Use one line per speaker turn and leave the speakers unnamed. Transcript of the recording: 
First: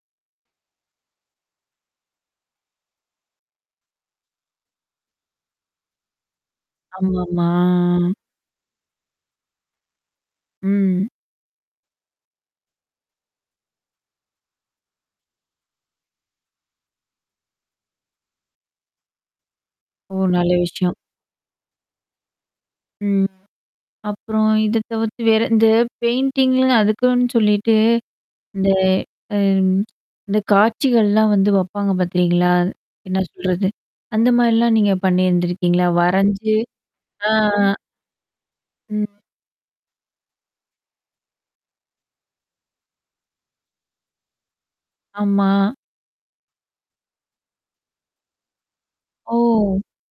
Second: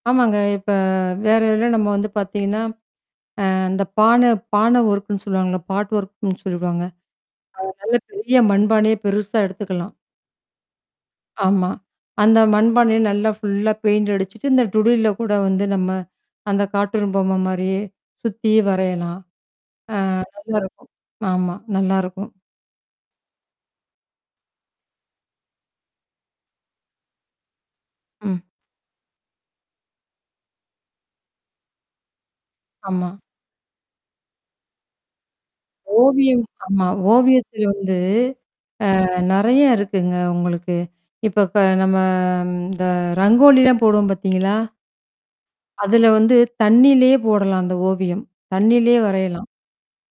ஆமாங்க. இப்ப வேற இதில நம்ம வந்து பாத்திங்கன்னா, அ, இந்த பான, பான ஒர்க்குன்னு சொல்லுவாங்கல்ல, பாட் ஒர்க்குன்னு சொல்வாங்க.
ஆமாமா
அ, நல்ல பெரிய மண்பானய பெருசா எடுத்துக்கலாம்.
ம்.
ஆமா. அந்த மண்பானைய நல்லா ஃபுல்லா பெயிண்ட்டு அடிச்சிட்டு, இந்த டுடியில்ல கூட வந்து, நம்ம அந்த கார்ட்டூன் பொம்ம மாரியே, சுத்தீ வரையலாம். ஆ,
ஓ! நல்ல
நல்லா இருக்கும்
விஷயம்.
ஆமா நல்லாருக்கும்.
ம். அப்புறம், இத தவிர்த்து வேற, இந்த பெயிண்டிங் ல அதுக்குன்னு சொல்லிட்டு
ம்.
இந்த, அ, இந்த காட்சிகள்லாவந்து வப்பாங்க பாத்தீங்களா?
ஆமா.
என்ன சொல்றது? அந்த மாரிலா நீங்க பண்ணியிருந்துருக்கீங்களா?
ஓவியம்.
வரஞ்சு
ஆமா,
அ
ஓவியத்தில வந்து அ,
ம்.
நெறயா இருக்குங்க, உங்களுக்கு. இப்ப நம்ம, இந்த ரங்கோலிலாம் போடுவோம் பாத்தீங்களா?
ஆமா.
அதில வந்து தண்ணிலயே போடலாம், அந்த ஓவியம். தண்ணிலயே வரையலாம்.
ஓ!